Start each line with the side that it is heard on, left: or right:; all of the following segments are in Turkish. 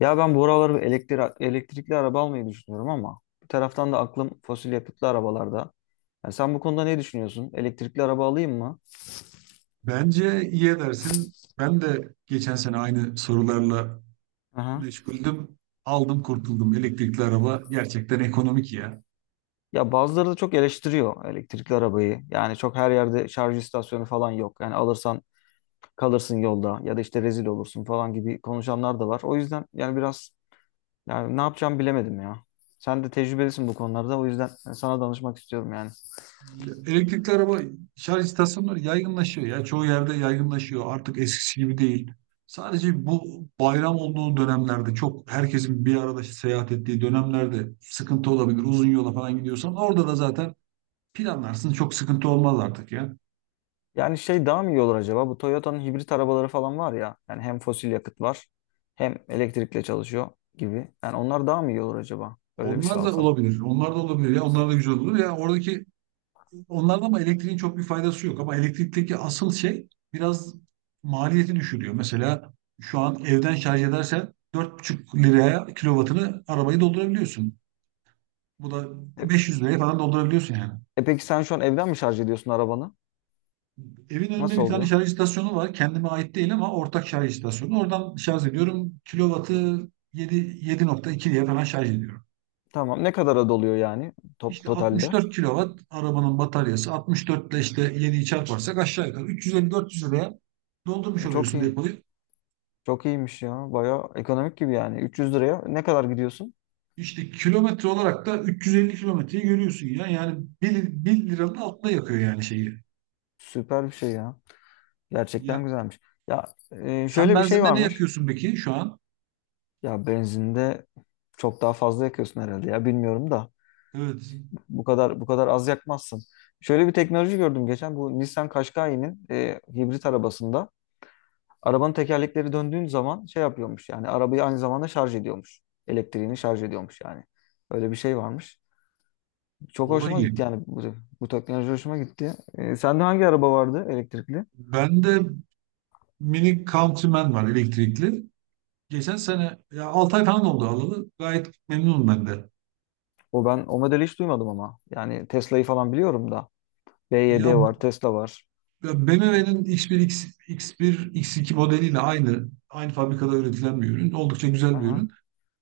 left: Ya ben bu aralar bir elektrikli araba almayı düşünüyorum, ama bir taraftan da aklım fosil yakıtlı arabalarda. Yani sen bu konuda ne düşünüyorsun? Elektrikli araba alayım mı?
right: Bence iyi edersin. Ben de geçen sene aynı sorularla
left: Aha.
right: meşguldüm. Aldım kurtuldum. Elektrikli araba gerçekten ekonomik ya.
left: Ya bazıları da çok eleştiriyor elektrikli arabayı. Yani çok her yerde şarj istasyonu falan yok. Yani alırsan kalırsın yolda, ya da işte rezil olursun falan gibi konuşanlar da var. O yüzden yani biraz, yani ne yapacağımı bilemedim ya. Sen de tecrübelisin bu konularda. O yüzden sana danışmak istiyorum yani.
right: Ya, elektrikli araba şarj istasyonları yaygınlaşıyor ya. Çoğu yerde yaygınlaşıyor. Artık eskisi gibi değil. Sadece bu bayram olduğu dönemlerde çok herkesin bir arada seyahat ettiği dönemlerde sıkıntı olabilir. Uzun yola falan gidiyorsan orada da zaten planlarsın. Çok sıkıntı olmaz artık ya.
left: Yani şey daha mı iyi olur acaba? Bu Toyota'nın hibrit arabaları falan var ya. Yani hem fosil yakıt var, hem elektrikle çalışıyor gibi. Yani onlar daha mı iyi olur acaba? Öyle bir şey
right: Onlar da
left: alsam.
right: olabilir. Onlar da olabilir ya. Onlar da güzel olur ya. Onlarda ama elektriğin çok bir faydası yok. Ama elektrikteki asıl şey biraz maliyeti düşürüyor. Mesela şu an evden şarj edersen 4,5 liraya kilovatını arabayı doldurabiliyorsun. Bu da
left: E,
right: 500 liraya falan doldurabiliyorsun yani.
left: E peki sen şu an evden mi şarj ediyorsun arabanı?
right: Evin önünde
left: Nasıl
right: bir tane
left: oluyor?
right: şarj istasyonu var. Kendime ait değil ama ortak şarj istasyonu. Oradan şarj ediyorum. Kilovatı 7, 7,2 diye falan şarj ediyorum.
left: Tamam. Ne kadara doluyor yani,
right: İşte
left: totalde?
right: 64 kilovat arabanın bataryası. 64 ile işte 7'yi çarparsak aşağı yukarı 350-400 liraya doldurmuş
left: Çok
right: oluyorsun
left: iyi.
right: depoyu.
left: Çok iyiymiş ya. Baya ekonomik gibi yani. 300 liraya ne kadar gidiyorsun?
right: İşte kilometre olarak da 350 kilometreyi görüyorsun ya. Yani 1 liranın altında yakıyor yani şeyi.
left: Süper bir şey ya.
right: Ya
left: Gerçekten güzelmiş. Ya
right: sen
left: şöyle bir şey
right: benzinde ne
left: varmış.
right: yakıyorsun peki şu an?
left: Ya benzinde çok daha fazla yakıyorsun herhalde ya. Bilmiyorum da.
right: Evet.
left: Bu kadar az yakmazsın. Şöyle bir teknoloji gördüm geçen, bu Nissan Qashqai'nin hibrit arabasında arabanın tekerlekleri döndüğün zaman şey yapıyormuş, yani arabayı aynı zamanda şarj ediyormuş. Elektriğini şarj ediyormuş yani. Öyle bir şey varmış. Çok
right: O da
left: hoşuma
right: iyi.
left: gitti yani bu teknoloji hoşuma gitti. Sende hangi araba vardı elektrikli?
right: Bende mini Countryman var elektrikli. Geçen sene ya 6 ay falan oldu alalı. Gayet memnunum ben de.
left: Ben o modeli hiç duymadım ama. Yani Tesla'yı falan biliyorum da. B Y
right: Ya,
left: D var, Tesla var.
right: ya BMW'nin X1, X2 modeliyle aynı fabrikada üretilen bir ürün. Oldukça güzel bir
left: Aha.
right: ürün.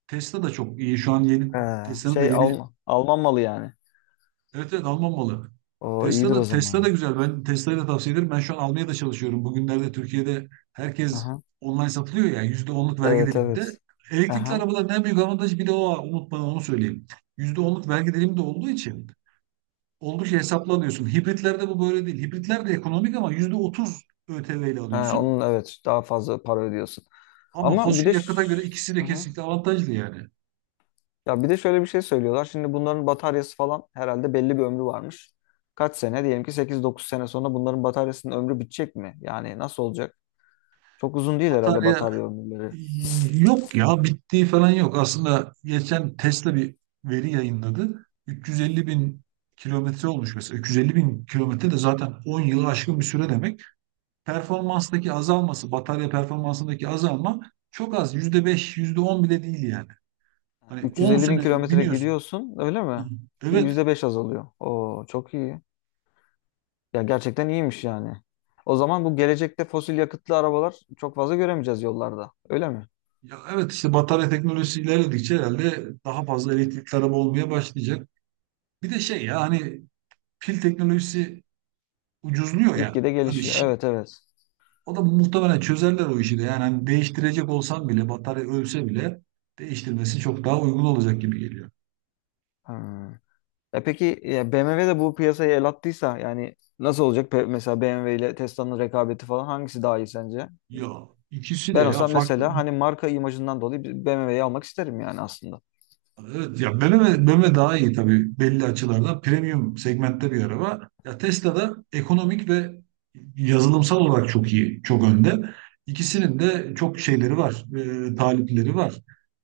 right: Tesla da çok iyi. Şu an yeni
left: Ee,
right: Tesla'nın da
left: şey
right: yeni
left: Alman malı yani.
right: Evet evet Alman malı.
left: O
right: Tesla
left: iyidir
right: da,
left: o
right: Tesla da
left: zaman.
right: güzel. Ben Tesla'yı da tavsiye ederim. Ben şu an almaya da çalışıyorum. Bugünlerde Türkiye'de herkes
left: Aha.
right: online satılıyor ya. %10'luk vergi
left: Evet
right: diliminde.
left: evet.
right: Elektrikli
left: Aha.
right: arabaların en büyük avantajı bir de o. Unutma onu söyleyeyim. %10'luk vergi dilimi de olduğu için oldukça hesaplı alıyorsun. Hibritlerde bu böyle değil. Hibritler de ekonomik ama %30 ÖTV ile
left: Ha,
right: alıyorsun.
left: onun, evet, daha fazla para ödüyorsun.
right: Ama
left: Ama bir
right: fosil
left: de
right: yakıta göre
left: ş-
right: ikisi de
left: Aha.
right: kesinlikle avantajlı yani.
left: Ya bir de şöyle bir şey söylüyorlar. Şimdi bunların bataryası falan herhalde belli bir ömrü varmış. Kaç sene? Diyelim ki sekiz dokuz sene sonra bunların bataryasının ömrü bitecek mi? Yani nasıl olacak? Çok uzun değil herhalde
right: Batarya
left: batarya ömürleri.
right: Yok ya bittiği falan yok. Aslında geçen Tesla bir veri yayınladı. 350 bin kilometre olmuş mesela. 350 bin kilometre de zaten 10 yılı aşkın bir süre demek. Performanstaki azalması, batarya performansındaki azalma çok az. %5 yüzde on bile değil yani. Hani 10
left: 350 bin
right: sene
left: kilometre
right: biniyorsun.
left: gidiyorsun öyle
right: Hı.
left: mi?
right: Evet.
left: %5 azalıyor. Oo çok iyi. Ya gerçekten iyiymiş yani. O zaman bu gelecekte fosil yakıtlı arabalar çok fazla göremeyeceğiz yollarda. Öyle mi?
right: Ya evet işte batarya teknolojisi ilerledikçe herhalde daha fazla elektrikli araba olmaya başlayacak. Bir de şey ya hani pil teknolojisi ucuzluyor ya.
left: Gitgide gelişiyor. Evet evet.
right: O da muhtemelen çözerler o işi de. Yani hani değiştirecek olsan bile batarya ölse bile değiştirmesi çok daha uygun olacak gibi geliyor.
left: Ha. E peki ya BMW de bu piyasaya el attıysa yani nasıl olacak? Mesela BMW ile Tesla'nın rekabeti falan, hangisi daha iyi sence?
right: Ya ikisi de
left: Ben
right: ya
left: olsam
right: farklı.
left: mesela hani marka imajından dolayı BMW'yi almak isterim yani aslında.
right: Evet, ya BMW daha iyi tabii belli açılarda. Premium segmentte bir araba. Ya Tesla da ekonomik ve yazılımsal olarak çok iyi, çok önde. İkisinin de çok şeyleri var, talipleri var.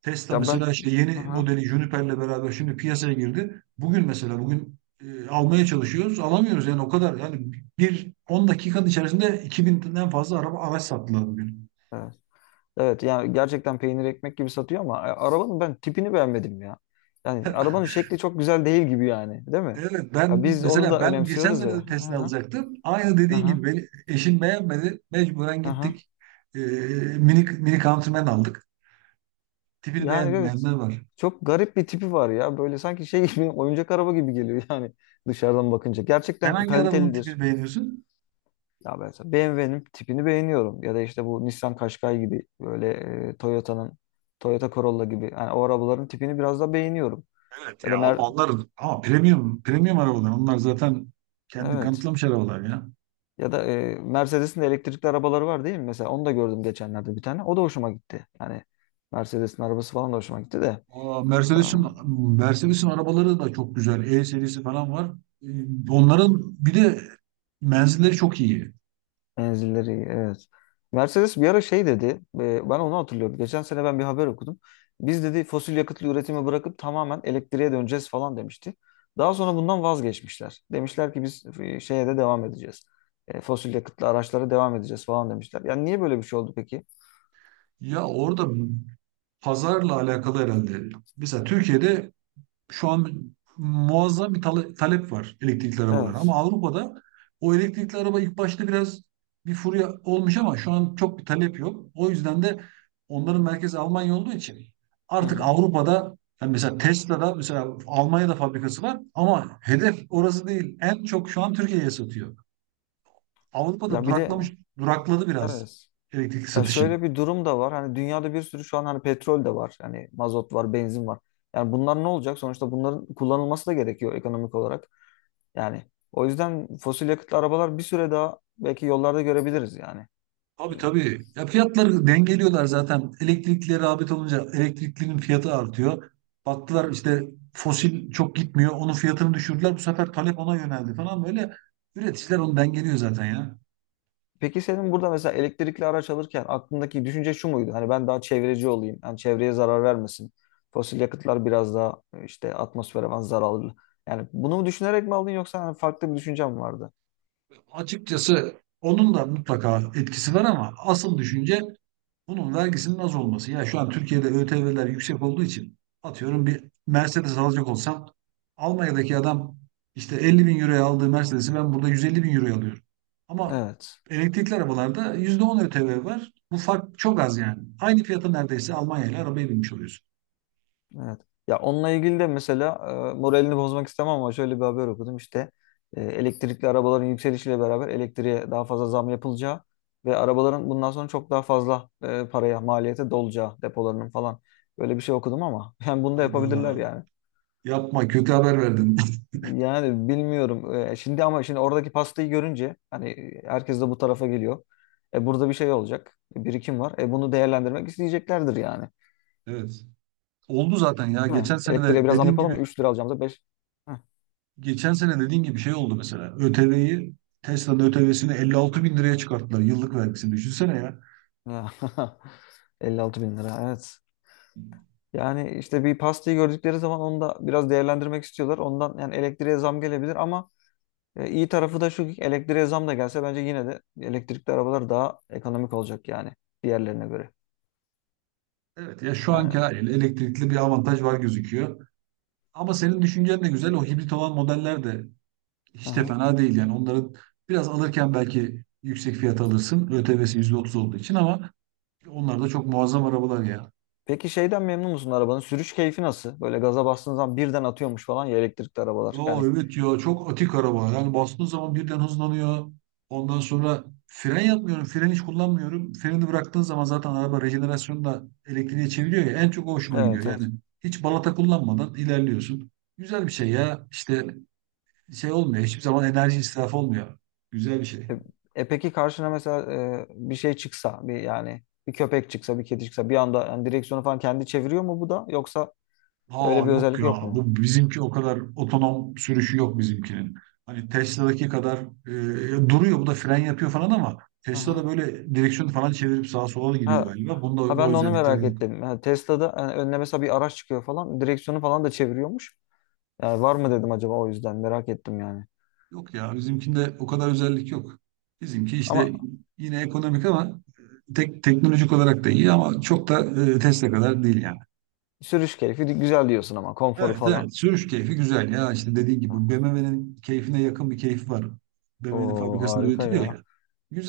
right: Tesla
left: Ya ben
right: mesela işte yeni
left: Aha,
right: modeli Juniper'le beraber şimdi piyasaya girdi. Bugün mesela bugün almaya çalışıyoruz, alamıyoruz yani o kadar. Yani bir 10 dakikanın içerisinde 2000'den fazla araç sattılar bugün.
left: evet. Evet yani gerçekten peynir ekmek gibi satıyor ama arabanın ben tipini beğenmedim ya. Yani arabanın şekli çok güzel değil gibi yani, değil mi?
right: Evet,
left: Ya
right: ben
left: biz onu
right: mesela
left: da
right: geçen
left: önemsiyoruz ya.
right: sene de Tesla
left: Aha,
right: alacaktım. Aynı dediğin gibi
left: aha,
right: beni, eşim beğenmedi. Mecburen
left: aha.
right: gittik. Ee, mini Countryman aldık. Tipini
left: Yani evet,
right: beğenmeyenler var.
left: çok garip bir tipi var ya. Böyle sanki şey gibi oyuncak araba gibi geliyor yani dışarıdan bakınca.
right: Sen
left: Gerçekten
right: hangi arabanın tipini
left: kalitelidir.
right: beğeniyorsun?
left: Ya ben mesela BMW'nin tipini beğeniyorum. Ya da işte bu Nissan Qashqai gibi, böyle Toyota'nın Toyota Corolla gibi. Yani o arabaların tipini biraz da beğeniyorum.
right: Evet
left: Ya da
right: ya ama
left: Mer
right: onlar ama premium arabalar. Onlar zaten kendini
left: evet.
right: kanıtlamış arabalar ya.
left: Ya da Mercedes'in de elektrikli arabaları var değil mi? Mesela onu da gördüm geçenlerde bir tane. O da hoşuma gitti. Yani Mercedes'in arabası falan da hoşuma gitti de.
right: Aa, Mercedes'in arabaları da çok güzel. E serisi falan var. Onların bir de menzilleri çok iyi.
left: Menzilleri evet. Mercedes bir ara şey dedi. Ben onu hatırlıyorum. Geçen sene ben bir haber okudum. Biz dedi fosil yakıtlı üretimi bırakıp tamamen elektriğe döneceğiz falan demişti. Daha sonra bundan vazgeçmişler. Demişler ki biz şeye de devam edeceğiz. Fosil yakıtlı araçlara devam edeceğiz falan demişler. Yani niye böyle bir şey oldu peki?
right: Ya orada pazarla alakalı herhalde. Mesela Türkiye'de şu an muazzam bir talep var elektrikli arabalara. Ama
left: Evet.
right: Avrupa'da o elektrikli araba ilk başta biraz bir furya olmuş ama şu an çok bir talep yok. O yüzden de onların merkezi Almanya olduğu için
left: Hı
right: artık
left: hı.
right: Avrupa'da yani mesela Tesla'da mesela Almanya'da fabrikası var ama hedef orası değil. En çok şu an Türkiye'ye satıyor. Avrupa'da
left: Ya bir de
right: durakladı biraz
left: evet.
right: elektrikli
left: Ya
right: satışı.
left: şöyle bir durum da var. Hani dünyada bir sürü şu an hani petrol de var. Hani mazot var, benzin var. Yani bunlar ne olacak? Sonuçta bunların kullanılması da gerekiyor ekonomik olarak. Yani o yüzden fosil yakıtlı arabalar bir süre daha belki yollarda görebiliriz yani.
right: Abi tabii. Ya fiyatları dengeliyorlar zaten. Elektrikli rağbet olunca elektriklinin fiyatı artıyor. Baktılar işte fosil çok gitmiyor. Onun fiyatını düşürdüler. Bu sefer talep ona yöneldi falan. Böyle üreticiler onu dengeliyor zaten ya.
left: Peki senin burada mesela elektrikli araç alırken aklındaki düşünce şu muydu? Hani ben daha çevreci olayım. Yani çevreye zarar vermesin. Fosil yakıtlar biraz daha işte atmosfere falan zararlı. Yani bunu mu düşünerek mi aldın yoksa hani farklı bir düşüncen mi vardı?
right: Açıkçası onun da mutlaka etkisi var ama asıl düşünce bunun vergisinin az olması. Ya şu an Türkiye'de ÖTV'ler yüksek olduğu için atıyorum bir Mercedes alacak olsam Almanya'daki adam işte 50 bin euroya aldığı Mercedes'i ben burada 150 bin euroya alıyorum. Ama
left: Evet.
right: elektrikli arabalarda %10 ÖTV var. Bu fark çok az yani. Aynı fiyata neredeyse Almanya ile arabaya binmiş oluyorsun.
left: Evet. Ya onunla ilgili de mesela moralini bozmak istemem, ama şöyle bir haber okudum işte elektrikli arabaların yükselişiyle beraber elektriğe daha fazla zam yapılacağı ve arabaların bundan sonra çok daha fazla paraya maliyete dolacağı, depolarının falan, böyle bir şey okudum ama yani bunu da
right: Hayda,
left: yapabilirler yani.
right: yapma kötü haber verdin.
left: Yani bilmiyorum. Şimdi ama şimdi oradaki pastayı görünce hani herkes de bu tarafa geliyor. Burada bir şey olacak. Birikim var. Bunu değerlendirmek isteyeceklerdir yani.
right: Evet. Oldu zaten ya.
left: Değil mi?
right: Geçen sene
left: Elektriğe
right: de
left: biraz zam
right: dediğin
left: yapalım mı?
right: gibi
left: 3 lira alacağımıza 5.
right: geçen sene dediğin gibi şey oldu mesela. Tesla'nın ÖTV'sini 56 bin liraya çıkarttılar. Yıllık vergisini düşünsene ya.
left: Ya, 56 bin lira, evet. Yani işte bir pastayı gördükleri zaman onu da biraz değerlendirmek istiyorlar. Ondan yani elektriğe zam gelebilir ama iyi tarafı da şu ki, elektriğe zam da gelse bence yine de elektrikli arabalar daha ekonomik olacak yani diğerlerine göre.
right: Evet ya şu anki
left: Yani.
right: haliyle elektrikli bir avantaj var gözüküyor. Ama senin düşüncen de güzel. O hibrit olan modeller de hiç de
left: Aha.
right: fena değil yani. Onların biraz alırken belki yüksek fiyat alırsın. ÖTV'si %30 olduğu için ama onlar da çok muazzam arabalar ya.
left: Peki şeyden memnun musun, arabanın? Sürüş keyfi nasıl? Böyle gaza bastığın zaman birden atıyormuş falan ya elektrikli arabalar.
right: Ya
left: Yani
right: evet ya çok atik araba. Yani bastığın zaman birden hızlanıyor. Ondan sonra fren yapmıyorum. Fren hiç kullanmıyorum. Freni bıraktığın zaman zaten araba rejenerasyonu da elektriğe çeviriyor ya. En çok o hoşuma gidiyor.
left: evet
right: Yani
left: evet.
right: hiç balata kullanmadan ilerliyorsun. Güzel bir şey ya. İşte şey olmuyor. Hiçbir zaman enerji israfı olmuyor. Güzel bir
left: E,
right: şey.
left: peki karşına mesela bir şey çıksa, bir yani bir köpek çıksa, bir kedi çıksa bir anda yani direksiyonu falan kendi çeviriyor mu bu da, yoksa öyle
right: Aa,
left: bir
right: yok
left: özellik
right: ya.
left: yok mu?
right: Bu bizimki o kadar otonom sürüşü yok bizimkinin. Hani Tesla'daki kadar duruyor, bu da fren yapıyor falan ama
left: Hı hı.
right: Tesla'da böyle direksiyonu falan çevirip sağa sola da gidiyor
left: Ha,
right: galiba. Bunda o,
left: ha
right: o
left: ben de onu
right: özellikler
left: merak
right: yok.
left: ettim. Ha, Tesla'da yani önüne mesela bir araç çıkıyor falan direksiyonu falan da çeviriyormuş. Yani var mı dedim acaba, o yüzden merak ettim yani.
right: Yok ya bizimkinde o kadar özellik yok. Bizimki
left: Ama
right: işte yine ekonomik ama teknolojik olarak da iyi ama çok da Tesla kadar değil yani.
left: sürüş keyfi güzel diyorsun ama konforu
right: Evet
left: falan.
right: evet sürüş keyfi güzel ya işte dediğin gibi BMW'nin keyfine yakın bir keyfi var. BMW'nin
left: Oo
right: fabrikasında
left: harika
right: üretiliyor
left: ya.
right: ya.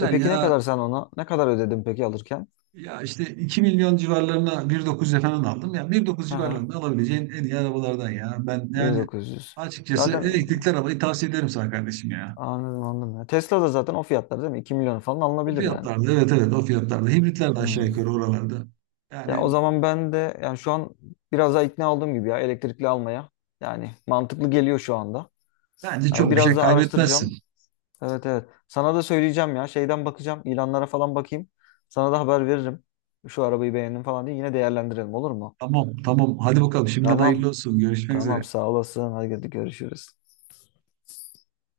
left: E peki ne
right: ya.
left: kadar sen ona ne kadar ödedin peki alırken?
right: Ya işte 2 milyon civarlarına 1,9'a falan aldım. Ya bir dokuz
left: Hı hı.
right: civarlarında alabileceğin en iyi arabalardan ya. Ben yani
left: 1.900.
right: açıkçası
left: Zaten
right: elektrikli arabayı tavsiye ederim sana kardeşim ya.
left: anladım, anladım. Ya Tesla da zaten o fiyatlar değil mi? 2 milyon falan
right: O
left: alınabilir yani.
right: fiyatlarda evet evet o fiyatlarda. Hibritler de aşağı
left: Hmm.
right: yukarı oralarda.
left: Ya o
right: Yani
left: zaman ben de yani şu an biraz daha ikna olduğum gibi ya, elektrikli almaya. Yani mantıklı geliyor şu anda.
right: bence
left: Yani
right: çok bir
left: biraz
right: şey
left: daha
right: kaybetmezsin.
left: araştıracağım. Evet evet. Sana da söyleyeceğim ya. Şeyden bakacağım. İlanlara falan bakayım. Sana da haber veririm. Şu arabayı beğendim falan diye yine değerlendirelim, olur mu?
right: Tamam tamam hadi bakalım şimdiden
left: Tamam.
right: hayırlı olsun. Görüşmek
left: Tamam
right: üzere.
left: sağ olasın. Hadi görüşürüz.